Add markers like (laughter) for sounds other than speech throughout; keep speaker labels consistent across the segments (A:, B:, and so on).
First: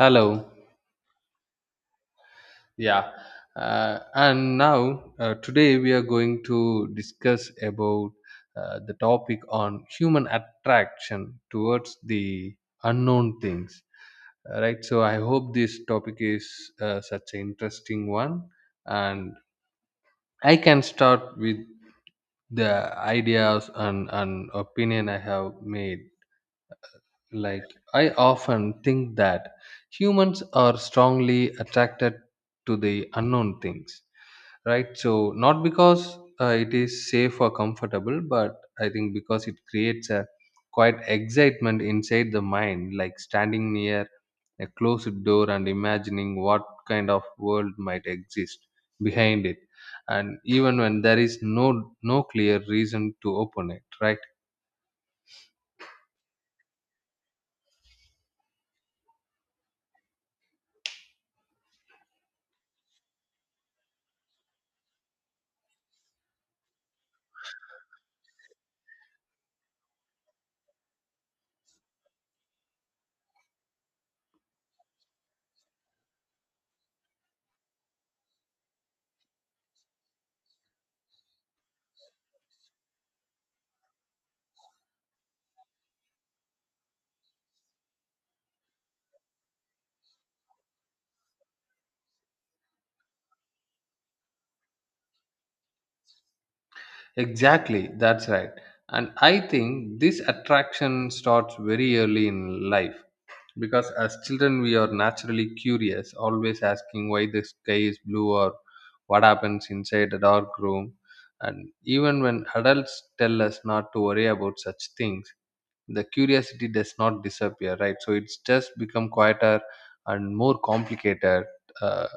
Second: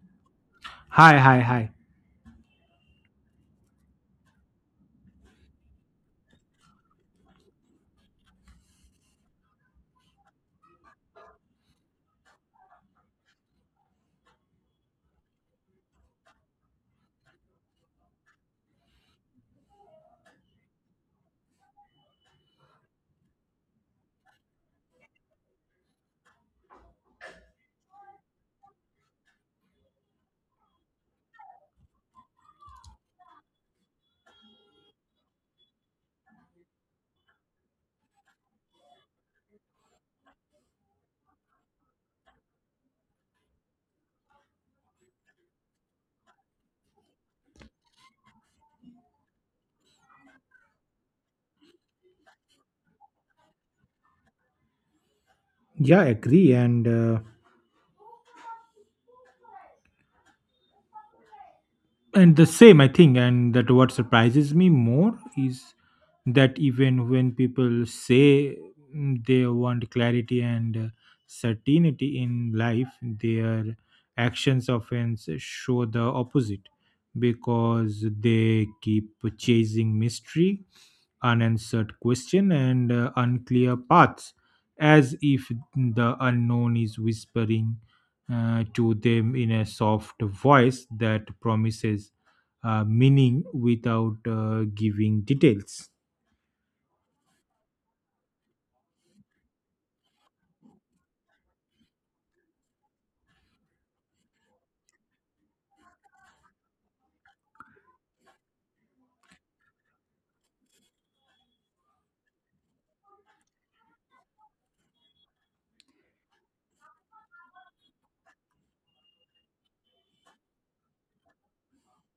A: Hello.
B: Hi.
A: Yeah. And now, today we are going to discuss about the topic on human attraction towards the unknown things. Right. So I hope this topic is such an interesting one, and I can start with the ideas and opinion I have made. Like I often think that humans are strongly attracted to the unknown things, right? So not because it is safe or comfortable, but I think because it creates a quite excitement inside the mind, like standing near a closed door and imagining what kind of world might exist behind it, and even when there is no clear reason to open it, right?
B: Yeah, I agree, and and the same I think, and that what surprises me more is that even when people say they want clarity and certainty in life, their actions often show the opposite because they keep chasing mystery, unanswered question, and unclear paths, as if the unknown is whispering to them in a soft voice that promises meaning without giving details.
A: Exactly, that's right. And I think this attraction starts very early in life, because as children we are naturally curious, always asking why the sky is blue or what happens inside a dark room. And even when adults tell us not to worry about such things, the curiosity does not disappear, right? So it's just become quieter and more complicated uh,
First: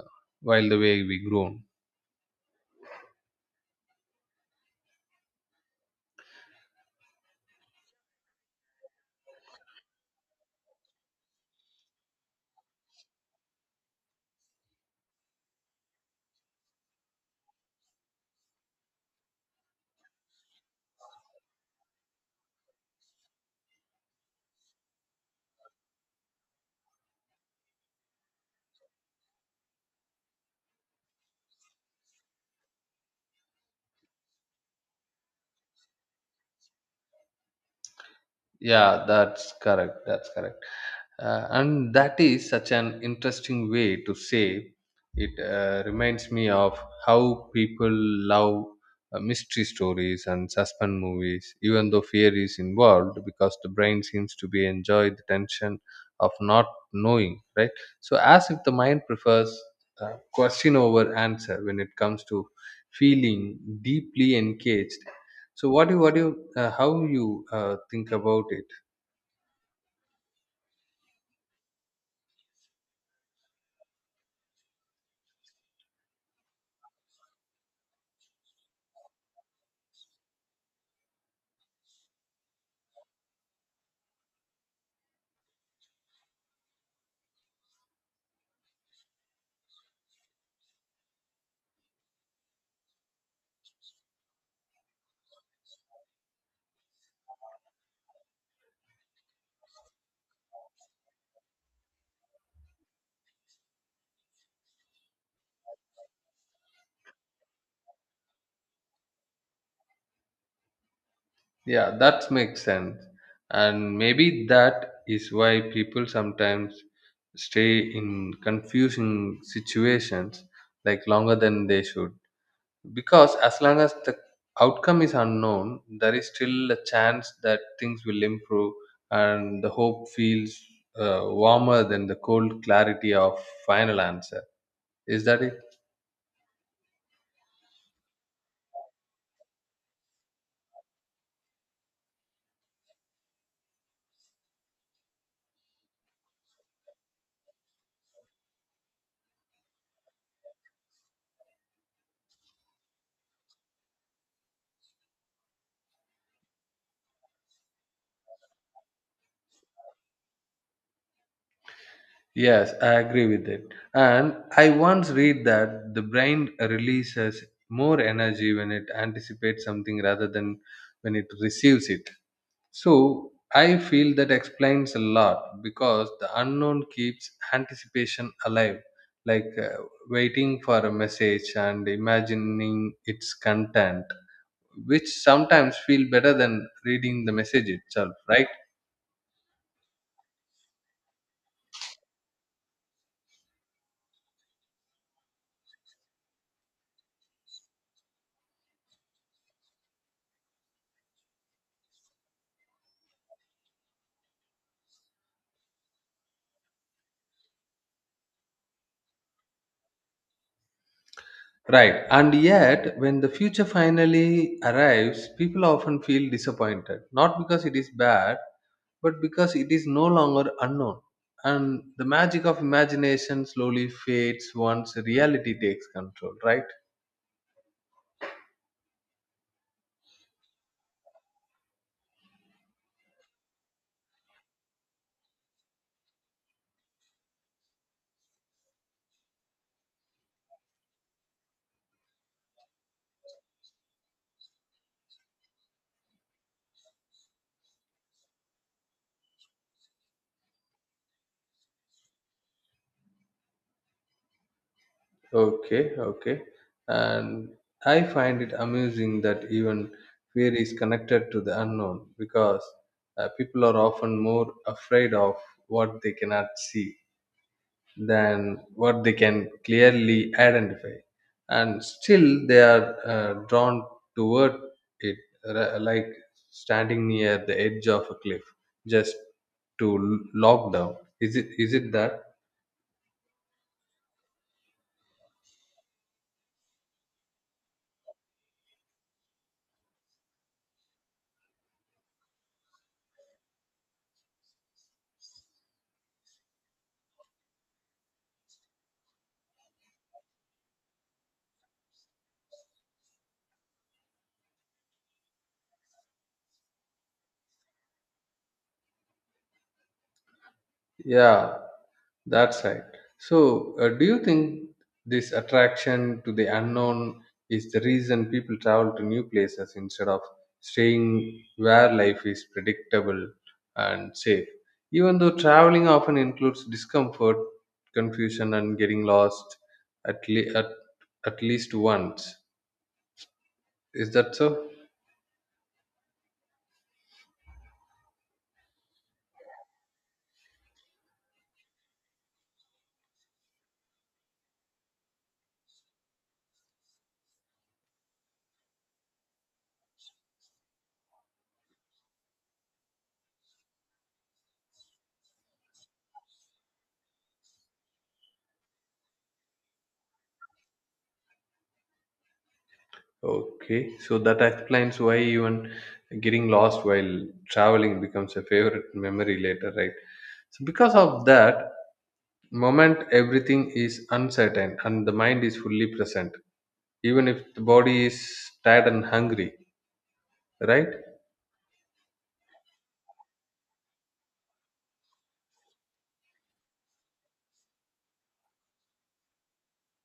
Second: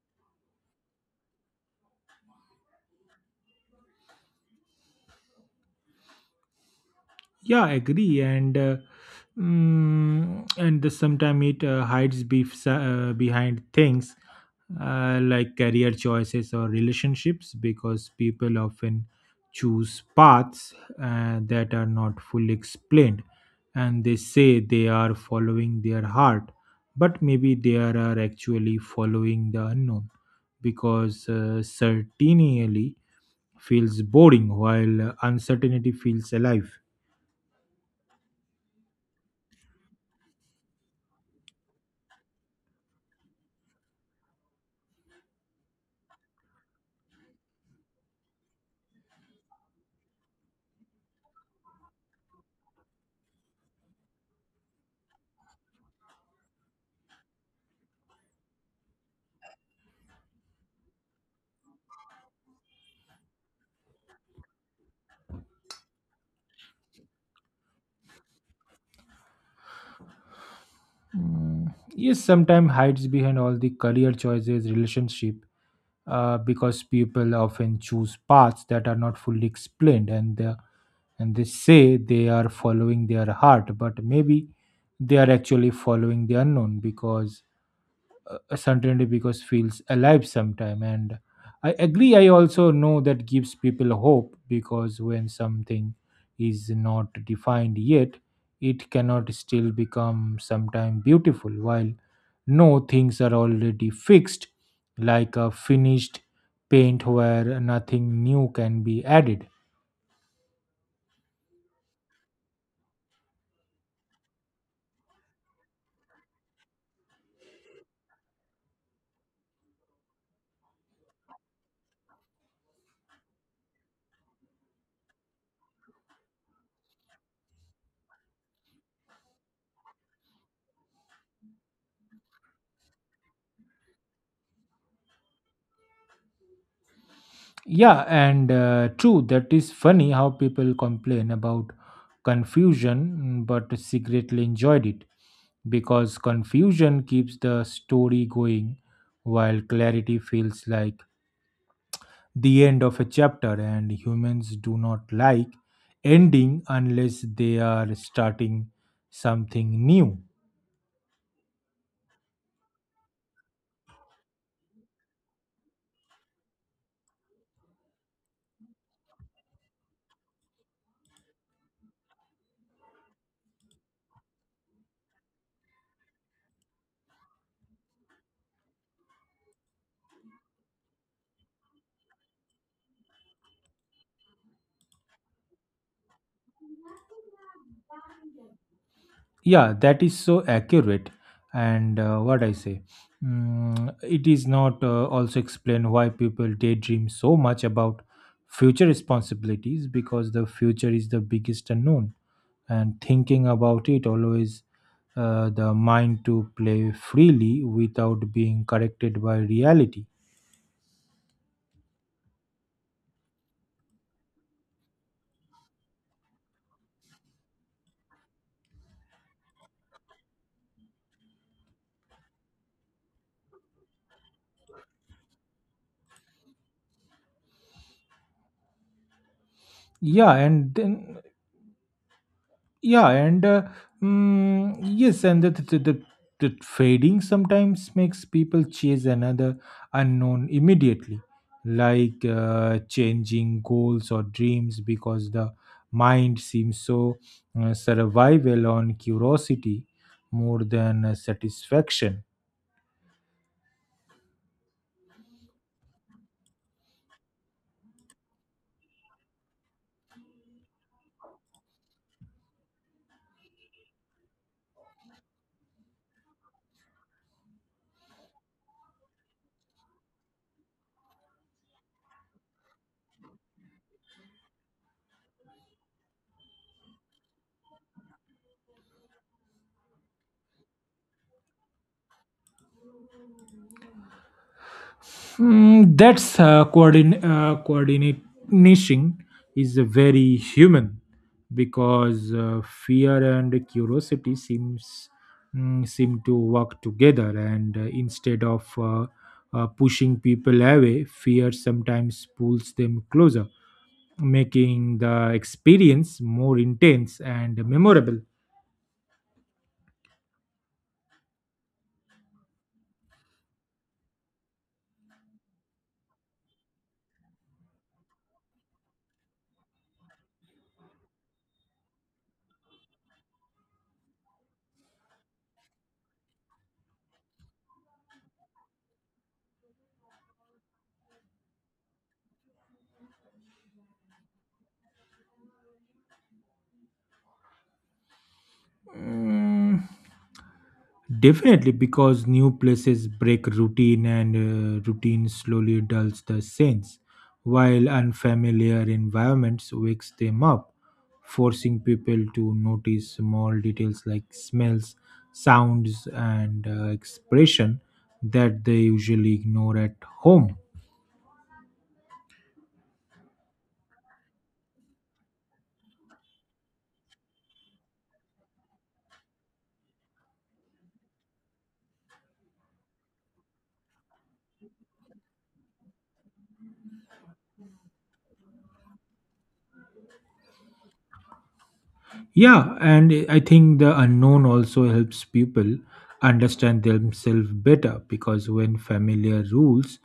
A: while the way we grown.
B: Yeah, I agree, and and the sometime it hides behind things like career choices or relationships because people often choose paths that are not fully explained, and they say they are following their heart, but maybe they are actually following the unknown because certainly feels boring while uncertainty feels alive.
A: Yeah, that's correct. That's correct. And that is such an interesting way to say it. Uh, reminds me of how people love mystery stories and suspense movies, even though fear is involved, because the brain seems to be enjoy the tension of not knowing, right? So, as if the mind prefers question over answer when it comes to feeling deeply engaged. So, what do you, how you think about it?
B: Mm, yes, sometimes hides behind all the career choices, relationship, because people often choose paths that are not fully explained, and they say they are following their heart, but maybe they are actually following the unknown because certainty because feels alive sometime. And I agree, I also know that gives people hope because when something is not defined yet, it cannot still become sometime beautiful while no things are already fixed, like a finished paint where nothing new can be added.
A: Yeah, that makes sense. And maybe that is why people sometimes stay in confusing situations like longer than they should. Because as long as the outcome is unknown, there is still a chance that things will improve and the hope feels warmer than the cold clarity of final answer. Is that it?
B: Yeah, and True, that is funny how people complain about confusion but secretly enjoyed it because confusion keeps the story going while clarity feels like the end of a chapter, and humans do not like ending unless they are starting something new.
A: Yes, I agree with it. And I once read that the brain releases more energy when it anticipates something rather than when it receives it. So I feel that explains a lot because the unknown keeps anticipation alive, like waiting for a message and imagining its content, which sometimes feel better than reading the message itself, right?
B: Yeah, that is so accurate. And what I say mm, It is not also explain why people daydream so much about future responsibilities because the future is the biggest unknown, and thinking about it always the mind to play freely without being corrected by reality.
A: Right. And yet, when the future finally arrives, people often feel disappointed, not because it is bad, but because it is no longer unknown. And the magic of imagination slowly fades once reality takes control, right?
B: Yeah and then Yeah, and mm, Yes, and the fading sometimes makes people chase another unknown immediately, like changing goals or dreams because the mind seems so survival on curiosity more than satisfaction.
A: Okay, okay. And I find it amusing that even fear is connected to the unknown because people are often more afraid of what they cannot see than what they can clearly identify, and still they are drawn toward it, like standing near the edge of a cliff just to lock down. Is it that?
B: That's coordination is very human because fear and curiosity seem to work together, and instead of pushing people away, fear sometimes pulls them closer, making the experience more intense and memorable.
A: Yeah, that's right. So, do you think this attraction to the unknown is the reason people travel to new places instead of staying where life is predictable and safe? Even though traveling often includes discomfort, confusion, and getting lost at, le- at, at least once. Is that so?
B: Mm, Definitely, because new places break routine, and routine slowly dulls the sense, while unfamiliar environments wakes them up, forcing people to notice small details like smells, sounds, and expression that they usually ignore at home.
A: Okay, so that explains why even getting lost while traveling becomes a favorite memory later, right? So, because of that moment, everything is uncertain and the mind is fully present, even if the body is tired and hungry, right?
B: Yeah, and I think the unknown also helps people understand themselves better because when familiar rules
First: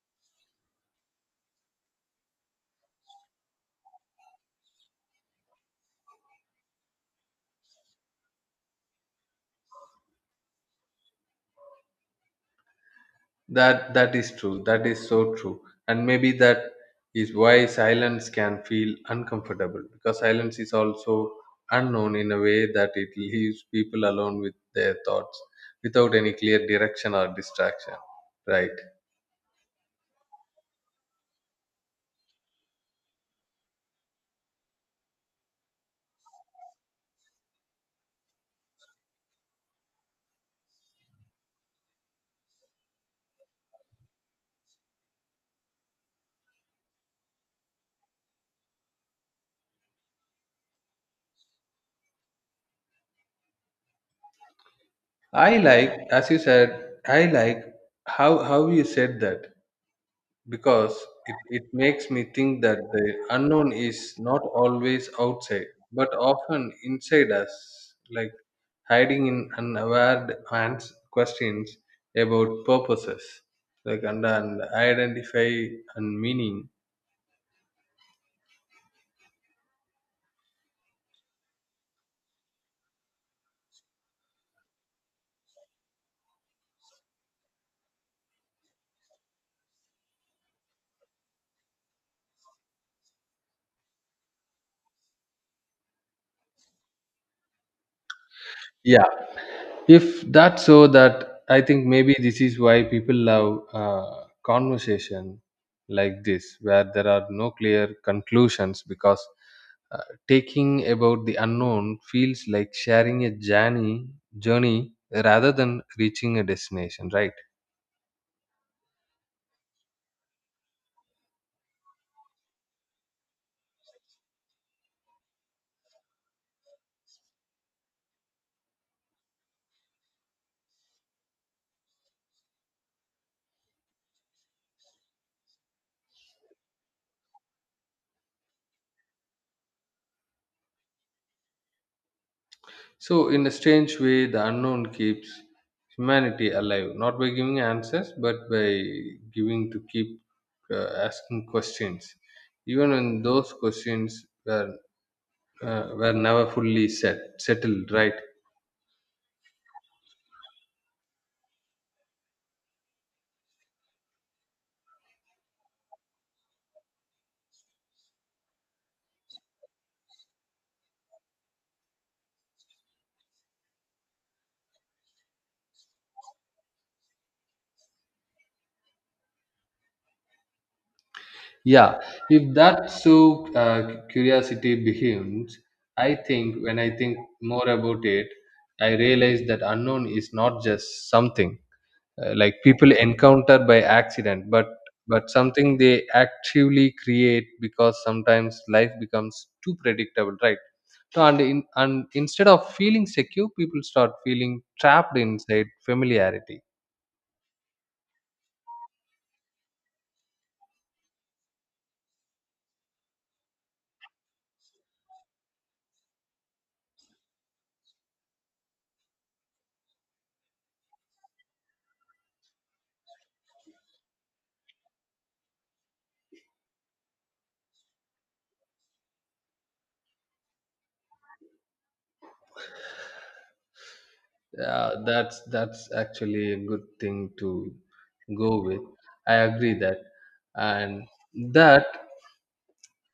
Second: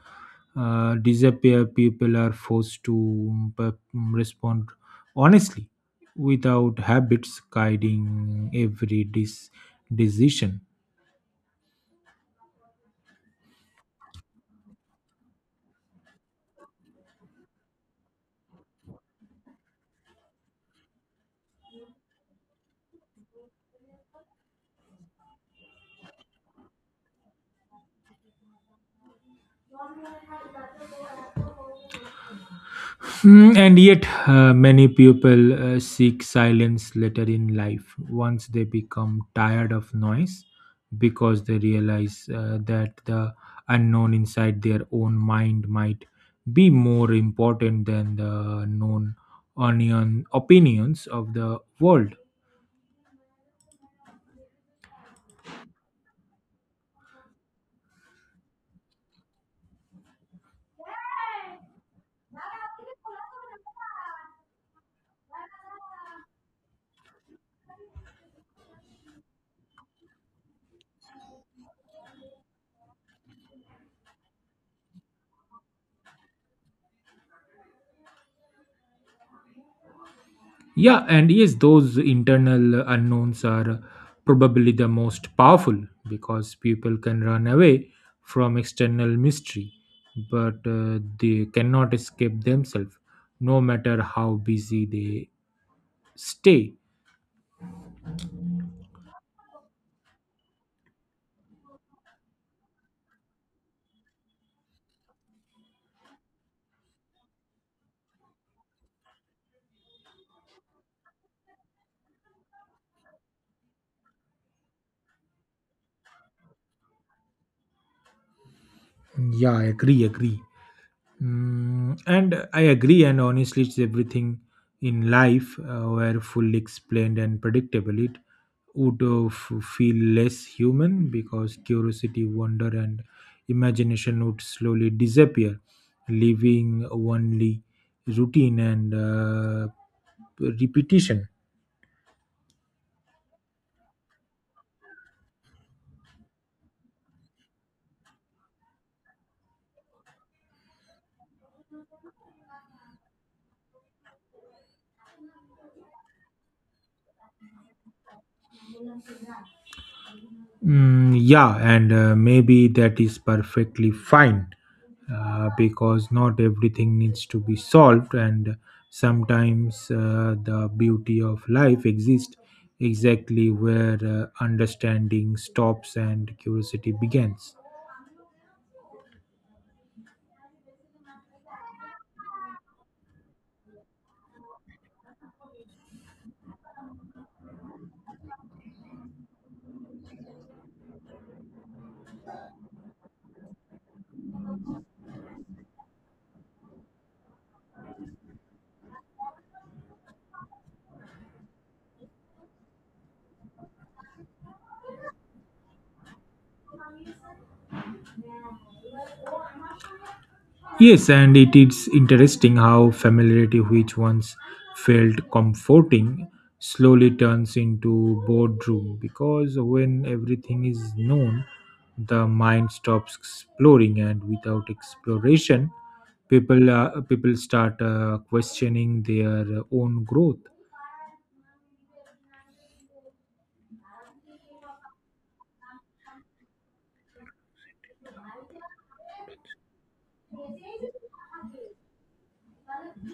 B: disappear, people are forced to respond honestly without habits guiding every decision.
A: That is true. That is so true. And maybe that is why silence can feel uncomfortable, because silence is also unknown in a way that it leaves people alone with their thoughts without any clear direction or distraction. Right.
B: And yet, many people seek silence later in life once they become tired of noise because they realize that the unknown inside their own mind might be more important than the known onion opinions of the world.
A: I like, as you said, I like how you said that, because it makes me think that the unknown is not always outside but often inside us, like hiding in unaware questions about purposes like and identify and meaning.
B: Yeah, and yes, those internal unknowns are probably the most powerful because people can run away from external mystery, but they cannot escape themselves, no matter how busy they stay.
A: If that's so, that I think maybe this is why people love conversation like this, where there are no clear conclusions, because uh, taking about the unknown feels like sharing a journey rather than reaching a destination, right?
B: Yeah, agree, agree. And I agree, and honestly, it's everything in life were fully explained and predictable. It would feel less human because curiosity, wonder, and imagination would slowly disappear, leaving only routine and repetition.
A: So, in a strange way, the unknown keeps humanity alive, not by giving answers, but by giving to keep asking questions, even when those questions were never fully settled, right?
B: Mm, yeah, and Maybe that is perfectly fine because not everything needs to be solved, and sometimes the beauty of life exists exactly where understanding stops and curiosity begins.
A: Yeah. If that so, curiosity becomes, I think when I think more about it, I realize that unknown is not just something like people encounter by accident, but something they actively create because sometimes life becomes too predictable, right? So and instead of feeling secure, people start feeling trapped inside familiarity.
B: Yes, and it is interesting how familiarity, which once felt comforting, slowly turns into boredom because when everything is known, the mind stops exploring, and without exploration, people start questioning their own growth.
A: Yeah, that's actually a good thing to go with. I agree that, and that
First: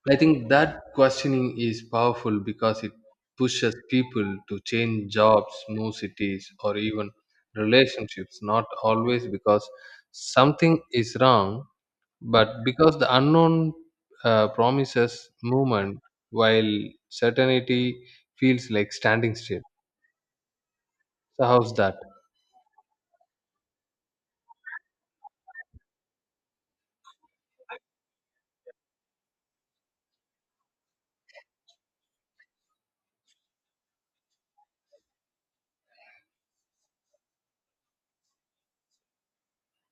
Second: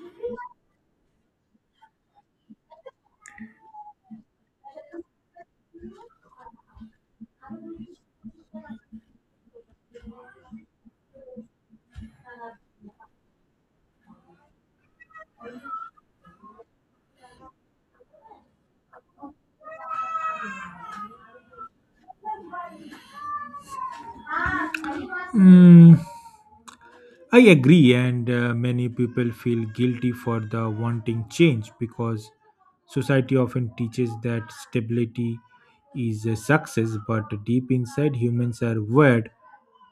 A: I think that questioning is powerful because it pushes people to change jobs, move cities, or even relationships. Not always because something is wrong, but because the unknown promises movement, while certainty feels like standing still. So how's that?
B: Mm, I agree, and many people feel guilty for the wanting change because society often teaches that stability is a success, but deep inside, humans are wired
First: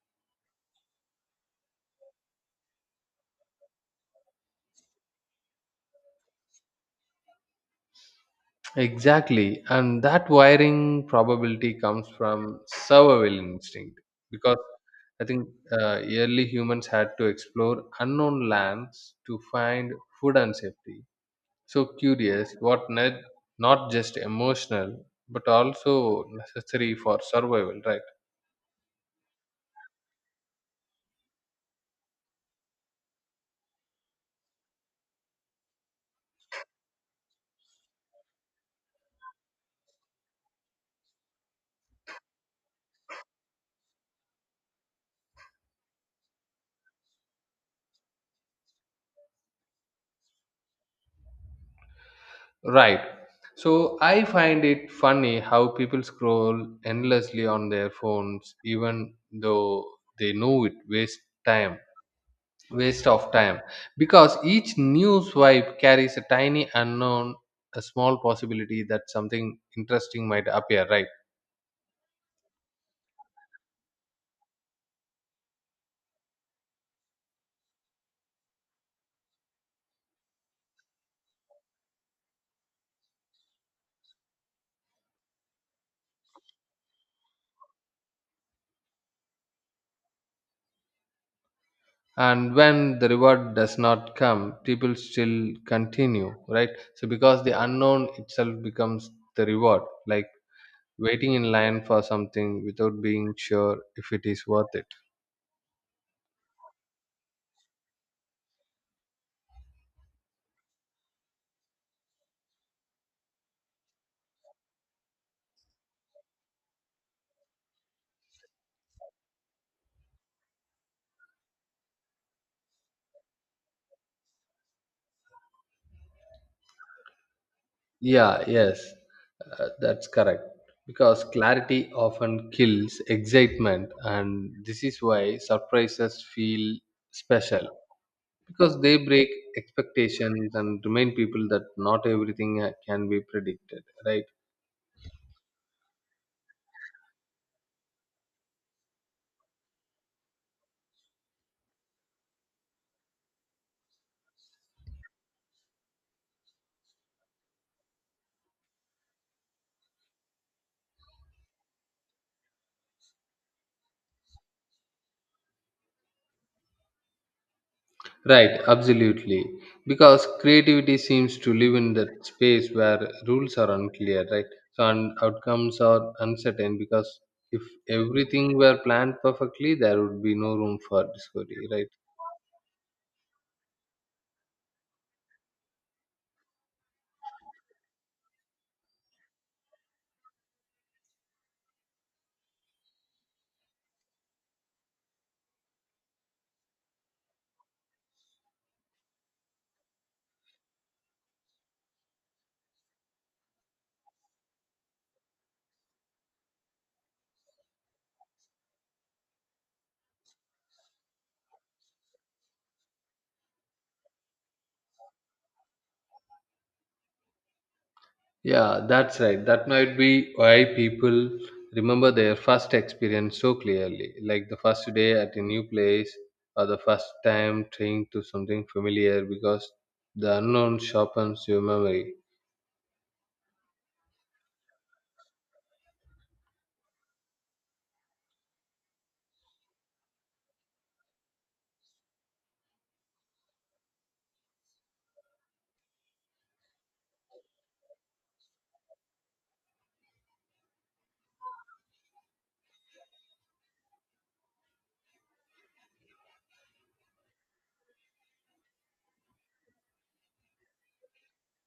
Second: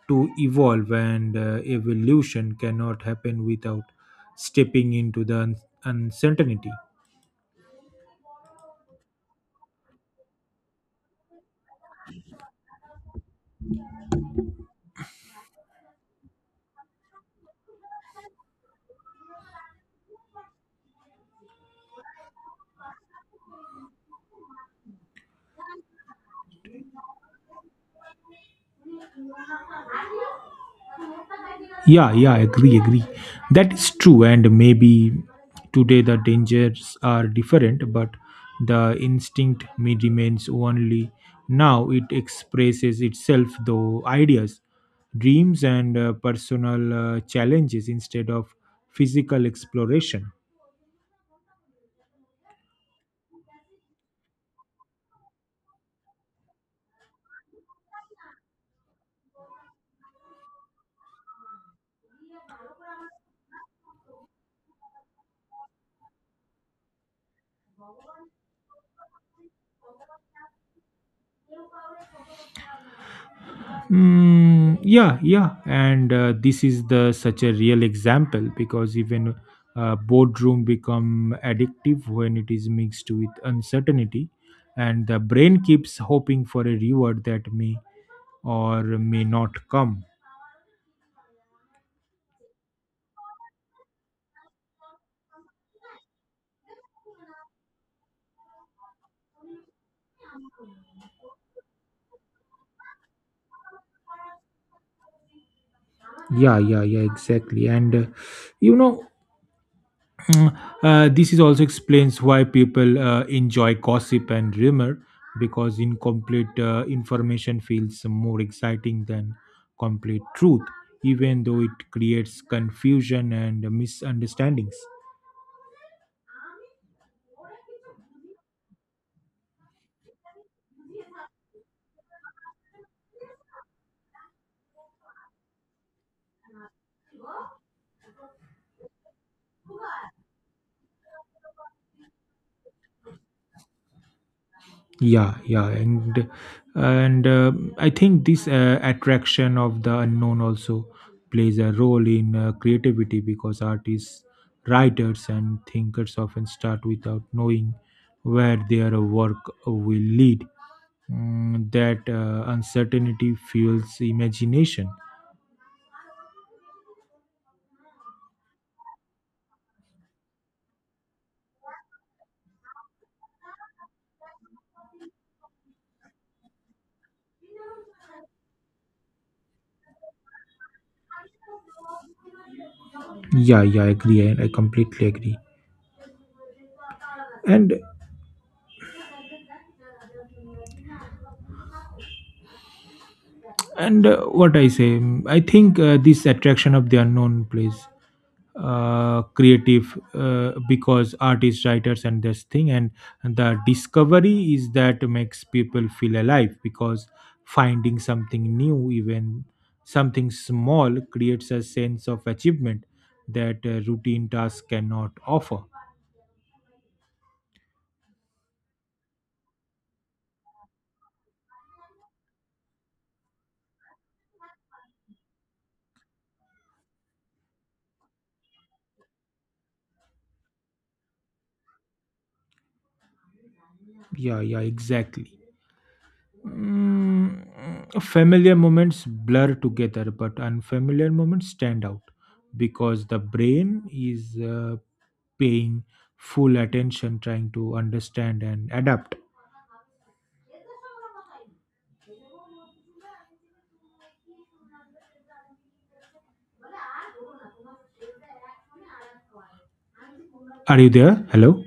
B: to evolve, and evolution cannot happen without stepping into the uncertainty.
A: Exactly. And that wiring probability comes from survival instinct because I think early humans had to explore unknown lands to find food and safety. So curious, what not, not just emotional, but also necessary for survival, right?
B: Agree. That is true, and maybe today the dangers are different, but the instinct may remains only. Now it expresses itself through ideas, dreams, and personal challenges instead of physical exploration.
A: Right. So I find it funny how people scroll endlessly on their phones, even though they know it wastes time. Waste of time, because each new swipe carries a tiny unknown, a small possibility that something interesting might appear, right?
B: Mm, yeah, yeah, and This is the such a real example because even boardroom become addictive when it is mixed with uncertainty, and the brain keeps hoping for a reward that may or may not come.
A: And when the reward does not come, people still continue, right? So because the unknown itself becomes the reward, like waiting in line for something without being sure if it is worth it.
B: Yeah, exactly. And you know, Mm, This is also explains why people enjoy gossip and rumor because incomplete information feels more exciting than complete truth, even though it creates confusion and misunderstandings.
A: Yeah, yes, that's correct. Because clarity often kills excitement, and this is why surprises feel special because they break expectations and remind people that not everything can be predicted, right?
B: Yeah yeah and I think this attraction of the unknown also plays a role in creativity because artists, writers and thinkers often start without knowing where their work will lead. That uncertainty fuels imagination.
A: Right, absolutely. Because creativity seems to live in that space where rules are unclear, right? So, and outcomes are uncertain because if everything were planned perfectly, there would be no room for discovery, right?
B: Yeah yeah i agree and I completely agree. And and uh, what i say mm, i think this attraction of the unknown plays creative because artists, writers and this thing, and the discovery is that makes people feel alive because finding something new, even something small, creates a sense of achievement that routine tasks cannot offer.
A: Yeah, that's right. That might be why people remember their first experience so clearly, like the first day at a new place or the first time trying to something familiar, because the unknown sharpens your memory.
B: Yeah yeah exactly Mm, Familiar moments blur together, but unfamiliar moments stand out because the brain is paying full attention, trying to understand and adapt. Are you there? Hello?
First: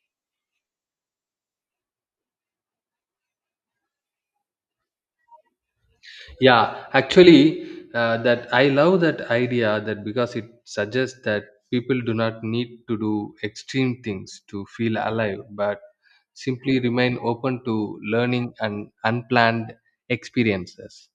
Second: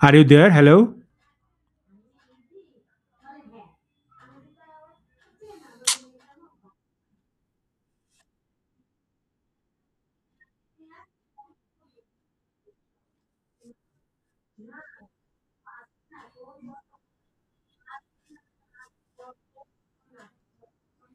B: Are you there? Hello?
A: Yeah, actually, that I love that idea that because it suggests that people do not need to do extreme things to feel alive, but simply remain open to learning and unplanned experiences.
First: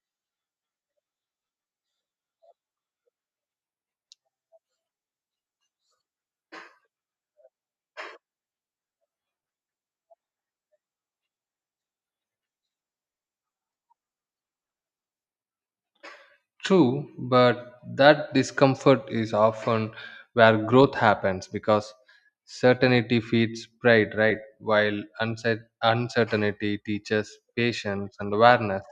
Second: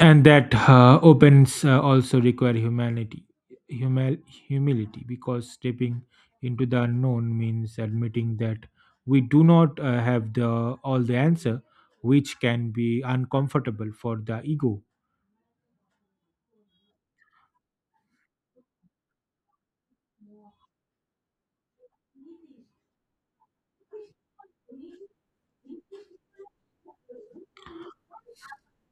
B: And that opens also require humanity, humil- humility, because stepping into the unknown means admitting that we do not have the all the answer, which can be uncomfortable for the ego.
A: True, but that discomfort is often where growth happens because certainty feeds pride, right? While uncertainty teaches patience and awareness.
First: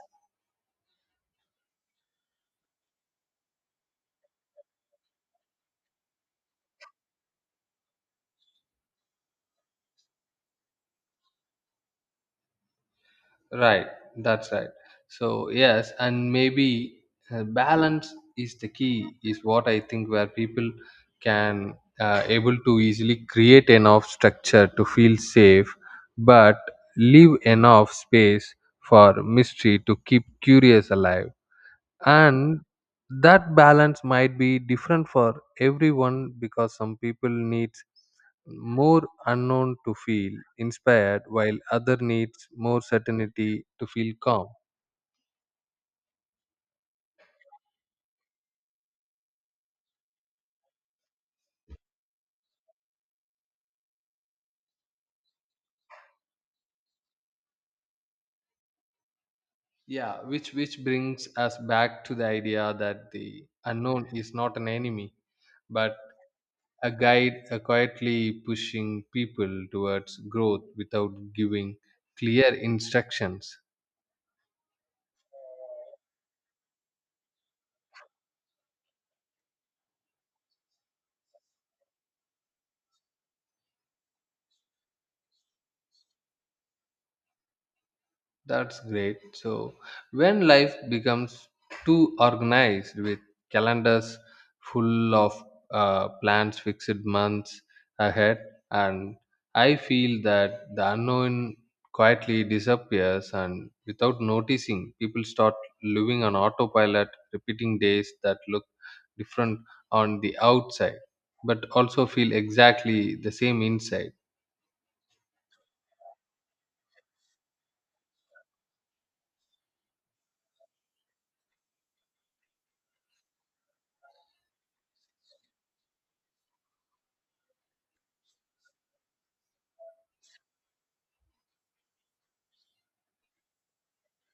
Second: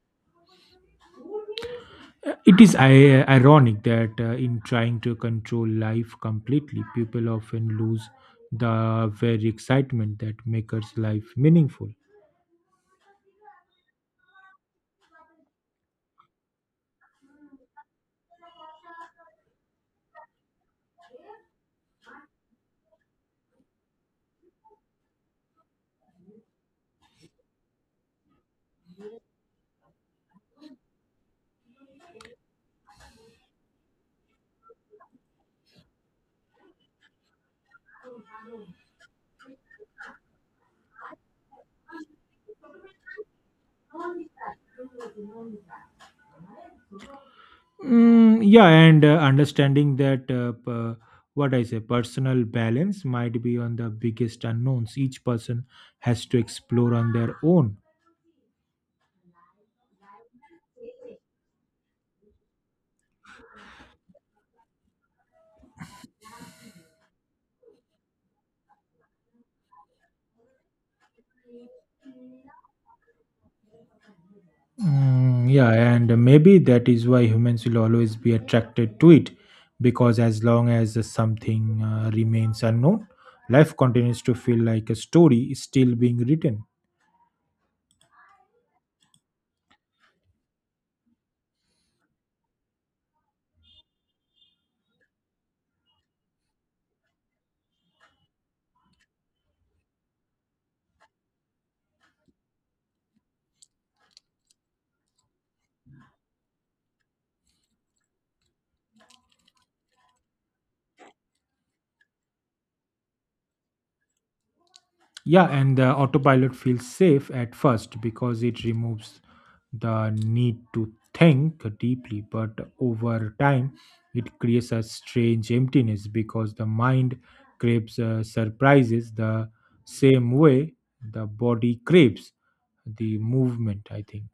B: It is ironic that in trying to control life completely, people often lose the very excitement that makes life meaningful.
A: Right, that's right. So yes, and maybe balance is the key. Is what I think where people can able to easily create enough structure to feel safe, but leave enough space for mystery to keep curious alive, and that balance might be different for everyone because some people need more unknown to feel inspired while other needs more certainty to feel calm.
B: Mm, yeah, and Understanding that personal balance might be on the biggest unknowns each person has to explore on their own.
A: Yeah, which brings us back to the idea that the unknown is not an enemy but a guide, quietly pushing people towards growth without giving clear instructions.
B: Yeah, and maybe that is why humans will always be attracted to it because as long as something remains unknown, life continues to feel like a story still being written.
A: That's great. So, when life becomes too organized with calendars full of plans, fixed months ahead, and I feel that the unknown quietly disappears, and without noticing, people start living on autopilot, repeating days that look different on the outside, but also feel exactly the same inside.
B: Yeah, and the autopilot feels safe at first because it removes the need to think deeply, but over time, it creates a strange emptiness because the mind craves surprises the same way the body craves the movement, I think.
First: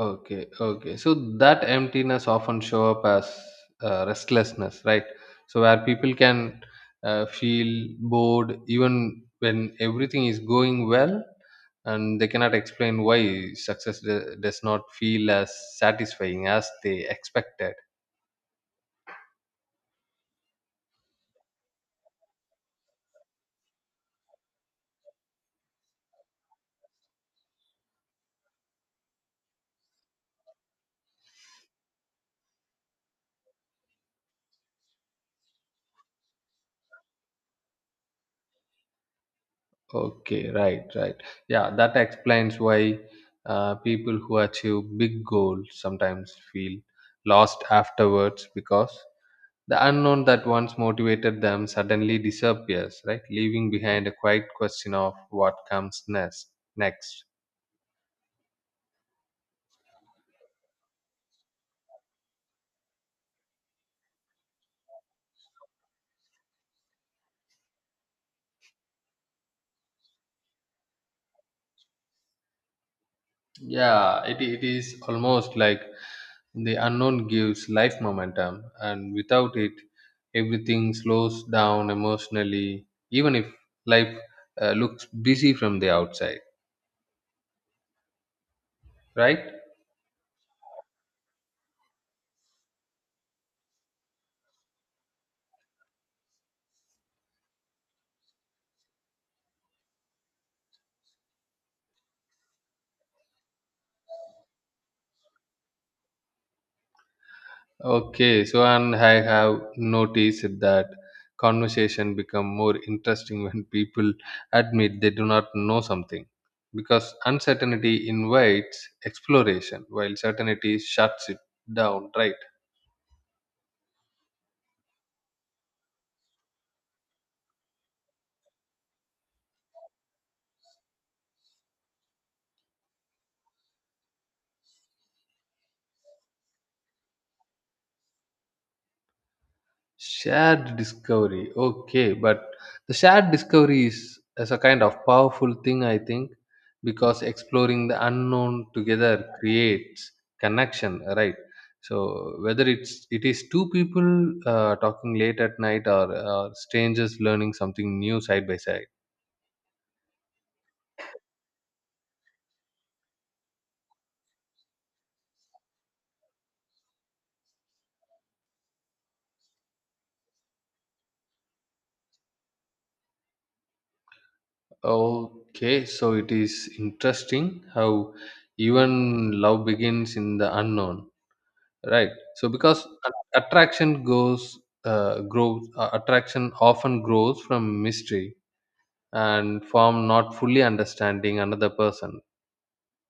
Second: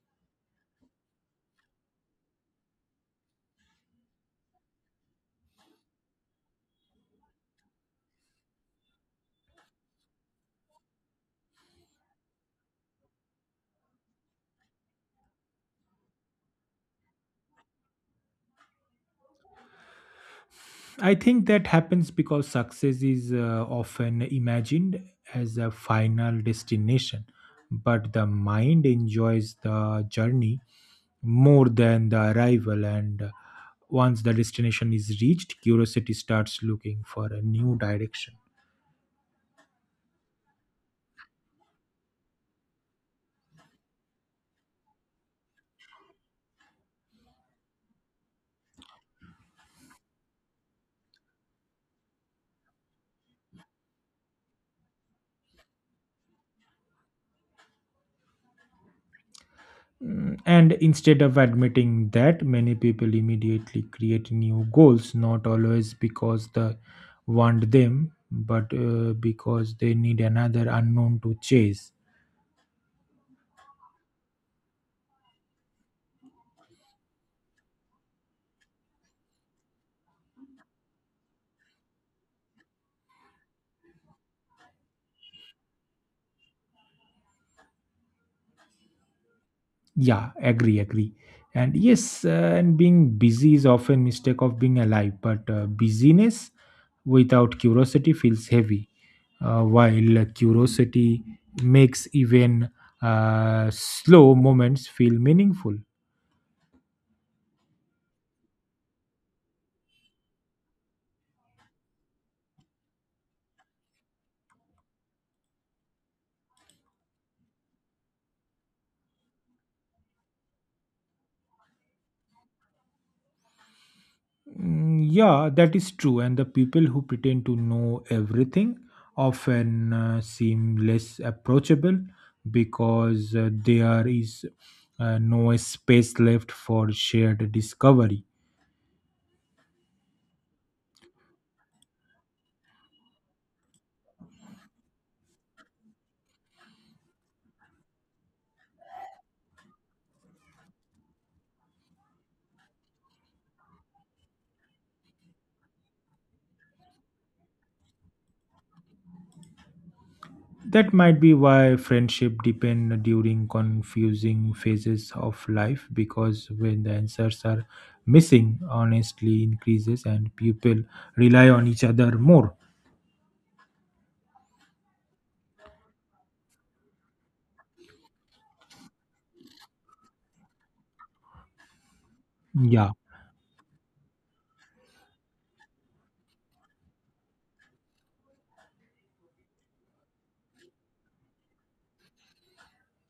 A: Okay, okay. So that emptiness often show up as restlessness, right? So where people can feel bored even when everything is going well, and they cannot explain why success does not feel as satisfying as they expected.
B: I think that happens because success is often imagined as a final destination, but the mind enjoys the journey more than the arrival, and once the destination is reached, curiosity starts looking for a new direction.
A: Okay, right, right. Yeah, that explains why people who achieve big goals sometimes feel lost afterwards because the unknown that once motivated them suddenly disappears, right? Leaving behind a quiet question of what comes next. Next.
B: And instead of admitting that, many people immediately create new goals, not always because they want them, but because they need another unknown to chase.
A: Yeah, it is almost like the unknown gives life momentum, and without it, everything slows down emotionally, even if life looks busy from the outside, right?
B: Agree. And yes, and being busy is often mistake of being alive, but busyness without curiosity feels heavy, while curiosity makes even slow moments feel meaningful.
A: Okay, so and I have noticed that conversation become more interesting (laughs) when people admit they do not know something, because uncertainty invites exploration while certainty shuts it down, right?
B: Yeah, that is true. And the people who pretend to know everything often seem less approachable because there is no space left for shared discovery.
A: Shared discovery. Okay, but the shared discovery is a kind of powerful thing, I think, because exploring the unknown together creates connection, right? So whether it is two people talking late at night or strangers learning something new side by side.
B: That might be why friendship depend during confusing phases of life, because when the answers are missing, honesty increases and people rely on each other more.
A: Okay, so it is interesting how even love begins in the unknown, right? So because
B: Yeah.
A: attraction goes grows. Attraction often grows from mystery and from not fully understanding another person.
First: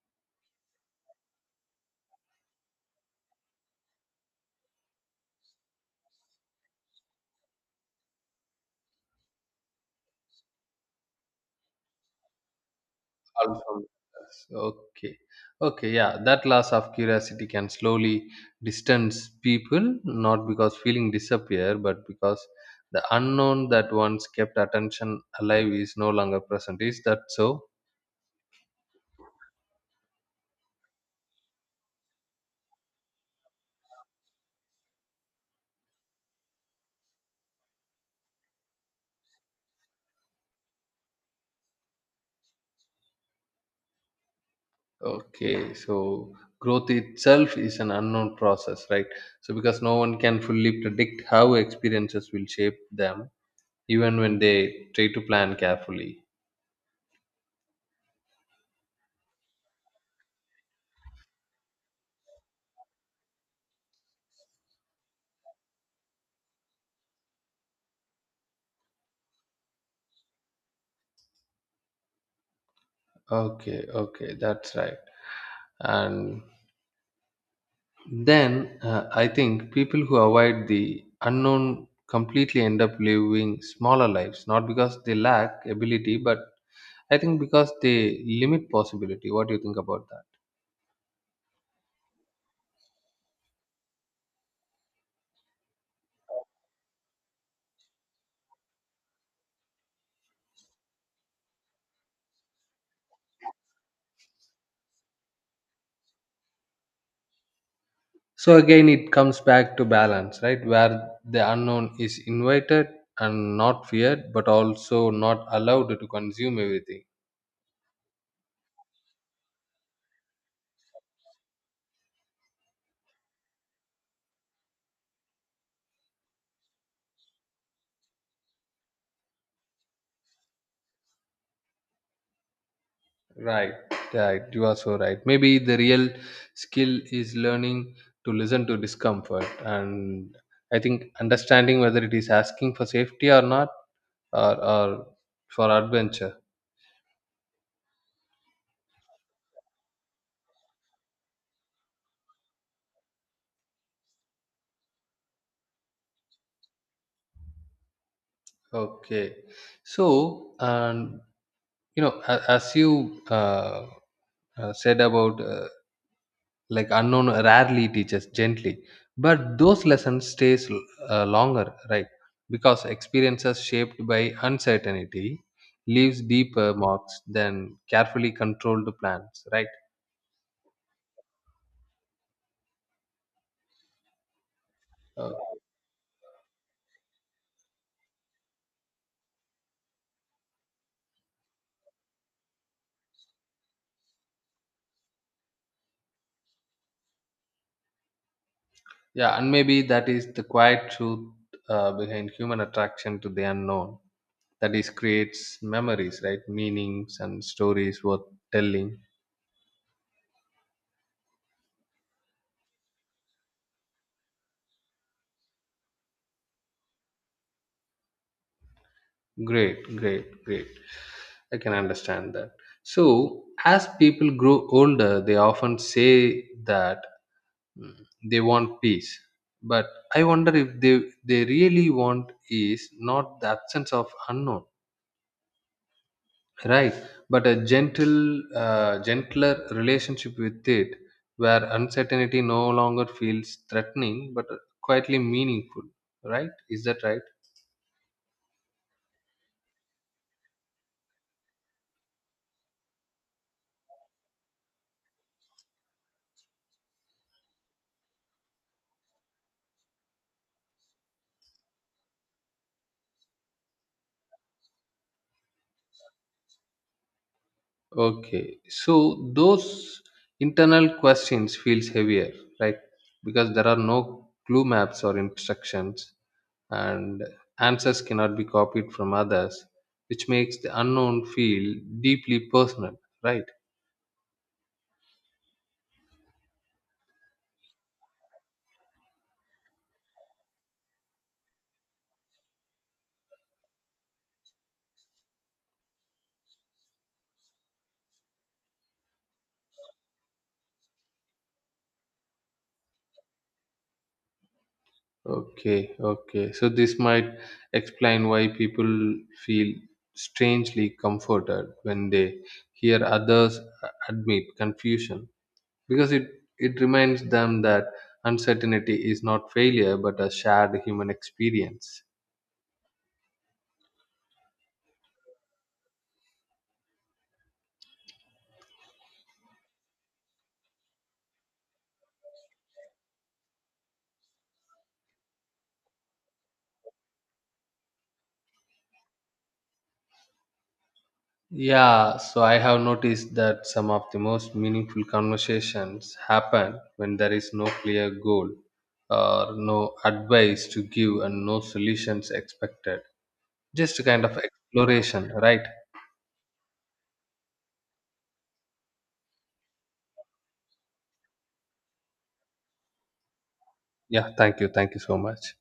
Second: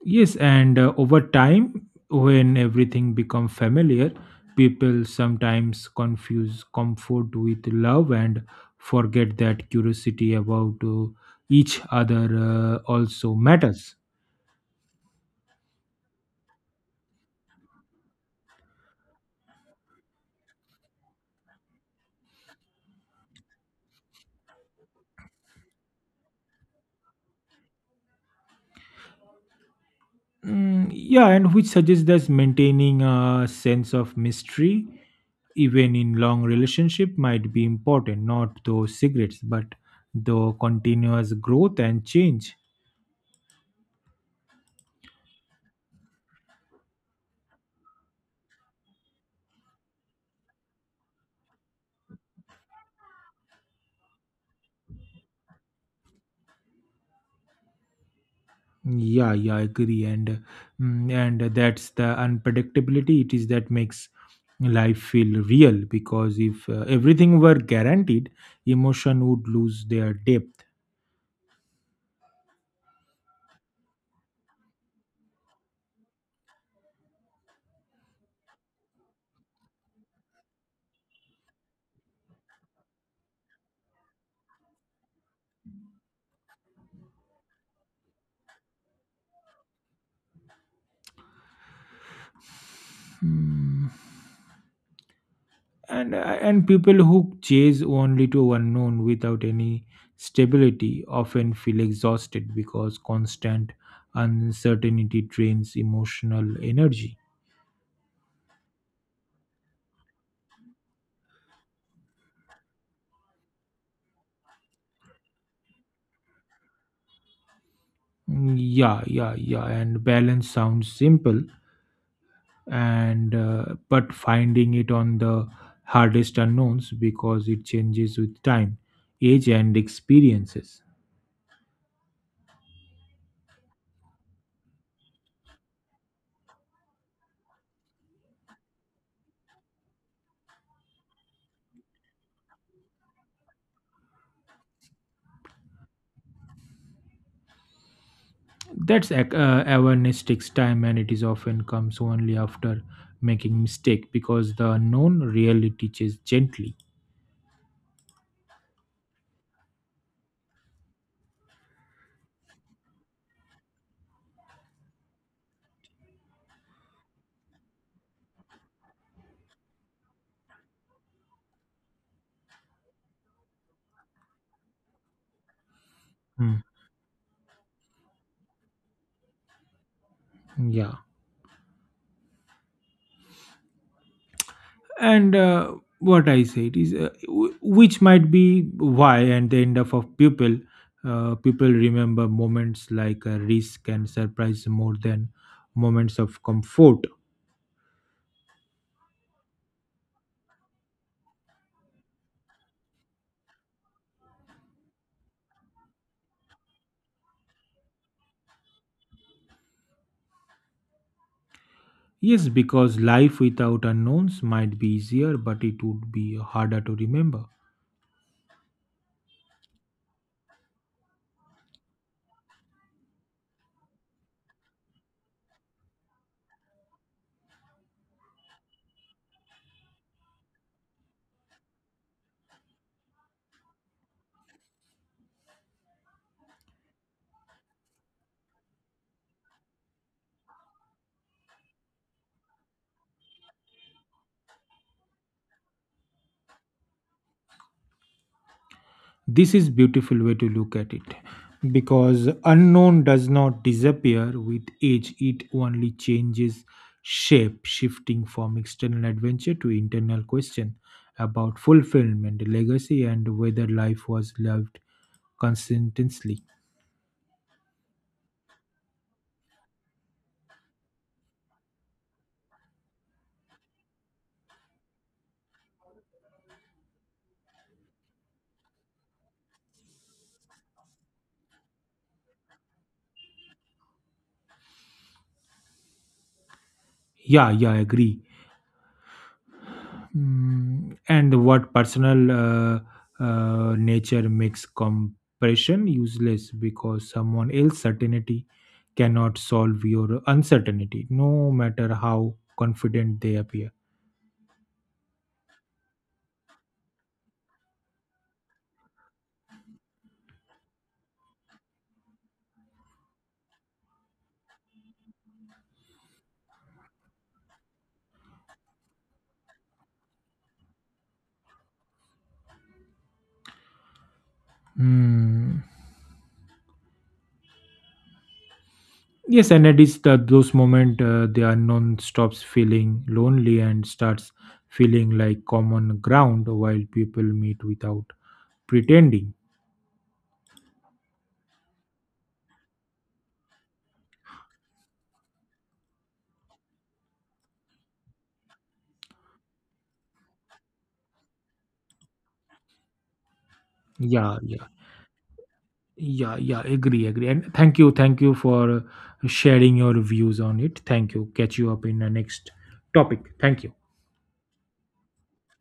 B: Yes, and over time, when everything become familiar, people sometimes confuse comfort with love and forget that curiosity about each other also matters.
A: Okay, okay, yeah, that loss of curiosity can slowly distance people, not because feeling disappear but because the unknown that once kept attention alive is no longer present. Is that so?
B: Yeah, and which suggests that maintaining a sense of mystery, even in long relationship, might be important. Not those cigarettes, but the continuous growth and change.
A: Okay, so growth itself is an unknown process, right? So, because no one can fully predict how experiences will shape them, even when they try to plan carefully.
B: Yeah, yeah, I agree, and mm, and that's the unpredictability. It is that makes life feel real because if everything were guaranteed, emotion would lose their depth.
A: Okay, okay, that's right. And then I think people who avoid the unknown completely end up living smaller lives, not because they lack ability, but I think because they limit possibility. What do you think about that?
B: Hmm. And and people who chase only to unknown without any stability often feel exhausted because constant uncertainty drains emotional energy.
A: So again, it comes back to balance, right? Where the unknown is invited and not feared, but also not allowed to consume everything.
B: Yeah and balance sounds simple, and but finding it on the hardest unknowns because it changes with time, age and experiences.
A: Right, right. You are so right. Maybe the real skill is learning to listen to discomfort, and I think understanding whether it is asking for safety or not, or for adventure.
B: Awareness takes time, and it is often comes only after making mistake because the known really teaches gently.
A: Okay. So, and you know, as you said about like unknown rarely teaches gently but those lessons stays longer, right? Because experiences shaped by uncertainty leaves
B: Hmm.
A: deeper marks than carefully controlled plans, right?
B: Yeah,
A: Uh,
B: and what I said is, w- which might be why, and the end of people, people remember moments like risk and surprise more than moments of comfort.
A: yeah and maybe that is the quiet truth behind human attraction to the unknown, that is creates memories, right, meanings and stories worth telling.
B: Yes, because life without unknowns might be easier, but it would be harder to remember.
A: Great, great, great. I can understand that. So, as people grow older, they often say that mm, they want peace. But I wonder if they really want is not the absence of unknown, right? But a gentler relationship with it, where uncertainty no longer feels threatening but quietly meaningful, right? Is that right?
B: This is beautiful way to look at it because unknown does not disappear with age, it only changes shape, shifting from external adventure to internal question about fulfillment, legacy and whether life was lived consistently.
A: Okay, so those internal questions feels heavier, right? Because there are no clue maps or instructions, and answers cannot be copied from others, which makes the unknown feel deeply personal, right?
B: Yeah yeah I agree Mm, and what personal nature makes compression useless because someone else's certainty cannot solve your uncertainty, no matter how confident they appear.
A: Okay, okay. So this might explain why people feel strangely comforted when they hear others admit confusion because it reminds them that uncertainty is not failure but a shared human experience.
B: Mm. Yes, and it is that those moment, the unknown stops feeling lonely and starts feeling like common ground while people meet without pretending.
A: Yeah, so I have noticed that some of the most meaningful conversations happen when there is no clear goal or no advice to give and no solutions expected, just a kind of
B: Yeah, yeah.
A: exploration, right?
B: Yeah, yeah, agree, agree. And thank you for sharing your views on it. Thank you. Catch you up in the next topic. Thank you.
A: Yeah, thank you, thank you so much.